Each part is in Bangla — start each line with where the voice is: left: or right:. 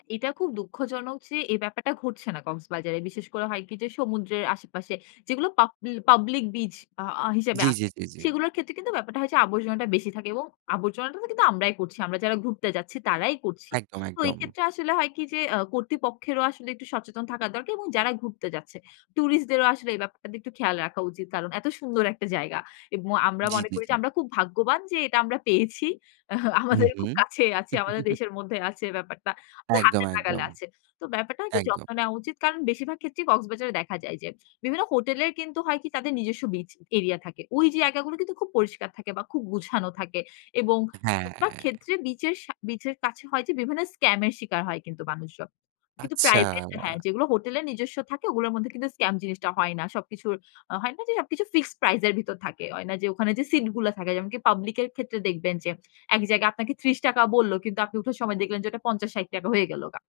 left: আ এটা খুব দুঃখজনক যে, এই ব্যাপারটা ঘটছে না কক্সবাজারে। বিশেষ করে হয় কি যে, সমুদ্রের আশেপাশে যেগুলো পাবলি পাবলিক বিচ আ হিসেবে
right: জি, জি,
left: আছে।
right: জি, জি।
left: সেগুলোর ক্ষেত্রে কিন্তু ব্যাপারটা হয় যে, আবর্জনাটা বেশি থাকে এবং আবর্জনাটা কিন্তু আমরাই করছি। আমরা যারা ঘুরতে যাচ্ছি তারাই করছি।
right: একদম,
left: তো এই
right: একদম।
left: ক্ষেত্রে আসলে হয় কি যে, আ কর্তৃপক্ষেরও আসলে একটু সচেতন থাকা দরকার এবং যারা ঘুরতে যাচ্ছে। টুরিস্টদেরও আসলে এই ব্যাপারটা একটু খেয়াল রাখা উচিত। কারণ এত সুন্দর একটা জায়গা এবং আমরা
right: জি,
left: মনে
right: জি,
left: করি
right: জি।
left: যে, আমরা খুব ভাগ্যবান যে, এটা আমরা পেয়েছি।
right: হু,
left: আমাদের খুব
right: হুম।
left: কাছেই আছে, আমাদের দেশের মধ্যে আছে ব্যাপারটা। যে,
right: একদম,
left: হাতের নাগালে
right: একদম।
left: আছে। তো ব্যাপারটা হয় কি
right: একদম।
left: যত্ন নেওয়া উচিত। কারণ বেশিরভাগ ক্ষেত্রেই কক্সবাজারে দেখা যায় যে, বিভিন্ন হোটেলের কিন্তু হয়কি তাদের নিজস্ব বিচ এরিয়া থাকে। ওই জায়গাগুলো কিন্তু খুব পরিষ্কার থাকে বা খুব গুছানো থাকে এবং
right: হ্যাঁ।
left: বেশিরভাগ ক্ষেত্রে বিচের সা বিচের কাছে হয় যে, বিভিন্ন স্কামের শিকার হয় কিন্তু মানুষজন। কিন্তু
right: আচ্ছা।
left: প্রাইভেট হ্যাঁ, যেগুলো হোটেলের নিজস্ব থাকে ওগুলোর মধ্যে কিন্তু স্ক্যাম জিনিসটা হয় না। সবকিছুর হয় না যে, সবকিছু ফিক্সড প্রাইস এর ভিতর থাকে। হয় না যে, ওখানে যে, সিট গুলো থাকে যেমনকি পাবলিক এর ক্ষেত্রে দেখবেন যে, এক জায়গায় আপনাকে ৳৩০ বলল কিন্তু আপনি উঠার সময় দেখলেন যে, ওটা ৳৫০-৳৬০ হয়ে গেলগা।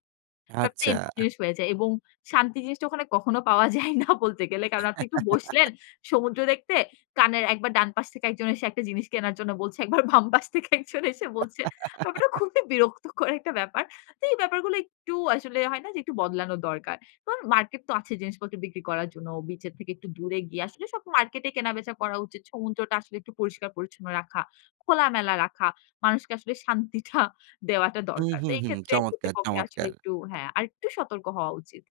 left: ব্যাপারটা
right: আচ্ছা।
left: এরকম
right: আহ
left: জিনিস হয়ে যায় এবং শান্তি জিনিসটা ওখানে কখনো পাওয়া যায় না বলতে গেলে। কারণ আপনি একটু বসলেন সমুদ্র দেখতে কানের ১ বার ডান পাশ থেকে একজন এসে একটা জিনিস কেনার জন্য বলছে। ১ বার বাম পাশ থেকে একজন এসে বলছে। ব্যাপারটা খুবই বিরক্তকর একটা ব্যাপার। তো এই ব্যাপারগুলো একটু আসলে হয় না যে, একটু বদলানো দরকার। তো মার্কেট তো আছে জিনিসপত্র বিক্রি করার জন্য। বিচের থেকে একটু দূরে গিয়ে। আসলে সব মার্কেটে কেনাবেচা করা উচিত। সমুদ্রটা আসলে একটু পরিষ্কার-পরিচ্ছন্ন রাখা, খোলামেলা রাখা, মানুষকে আসলে শান্তিটা দেওয়াটা
right: হু,
left: দরকার।
right: হু,
left: তো এই
right: হু,
left: ক্ষেত্রে
right: চমৎকার,
left: কর্তৃপক্ষে আসলে
right: চমৎকার!
left: একটু হ্যাঁ, আরেকটু সতর্ক হওয়া উচিত।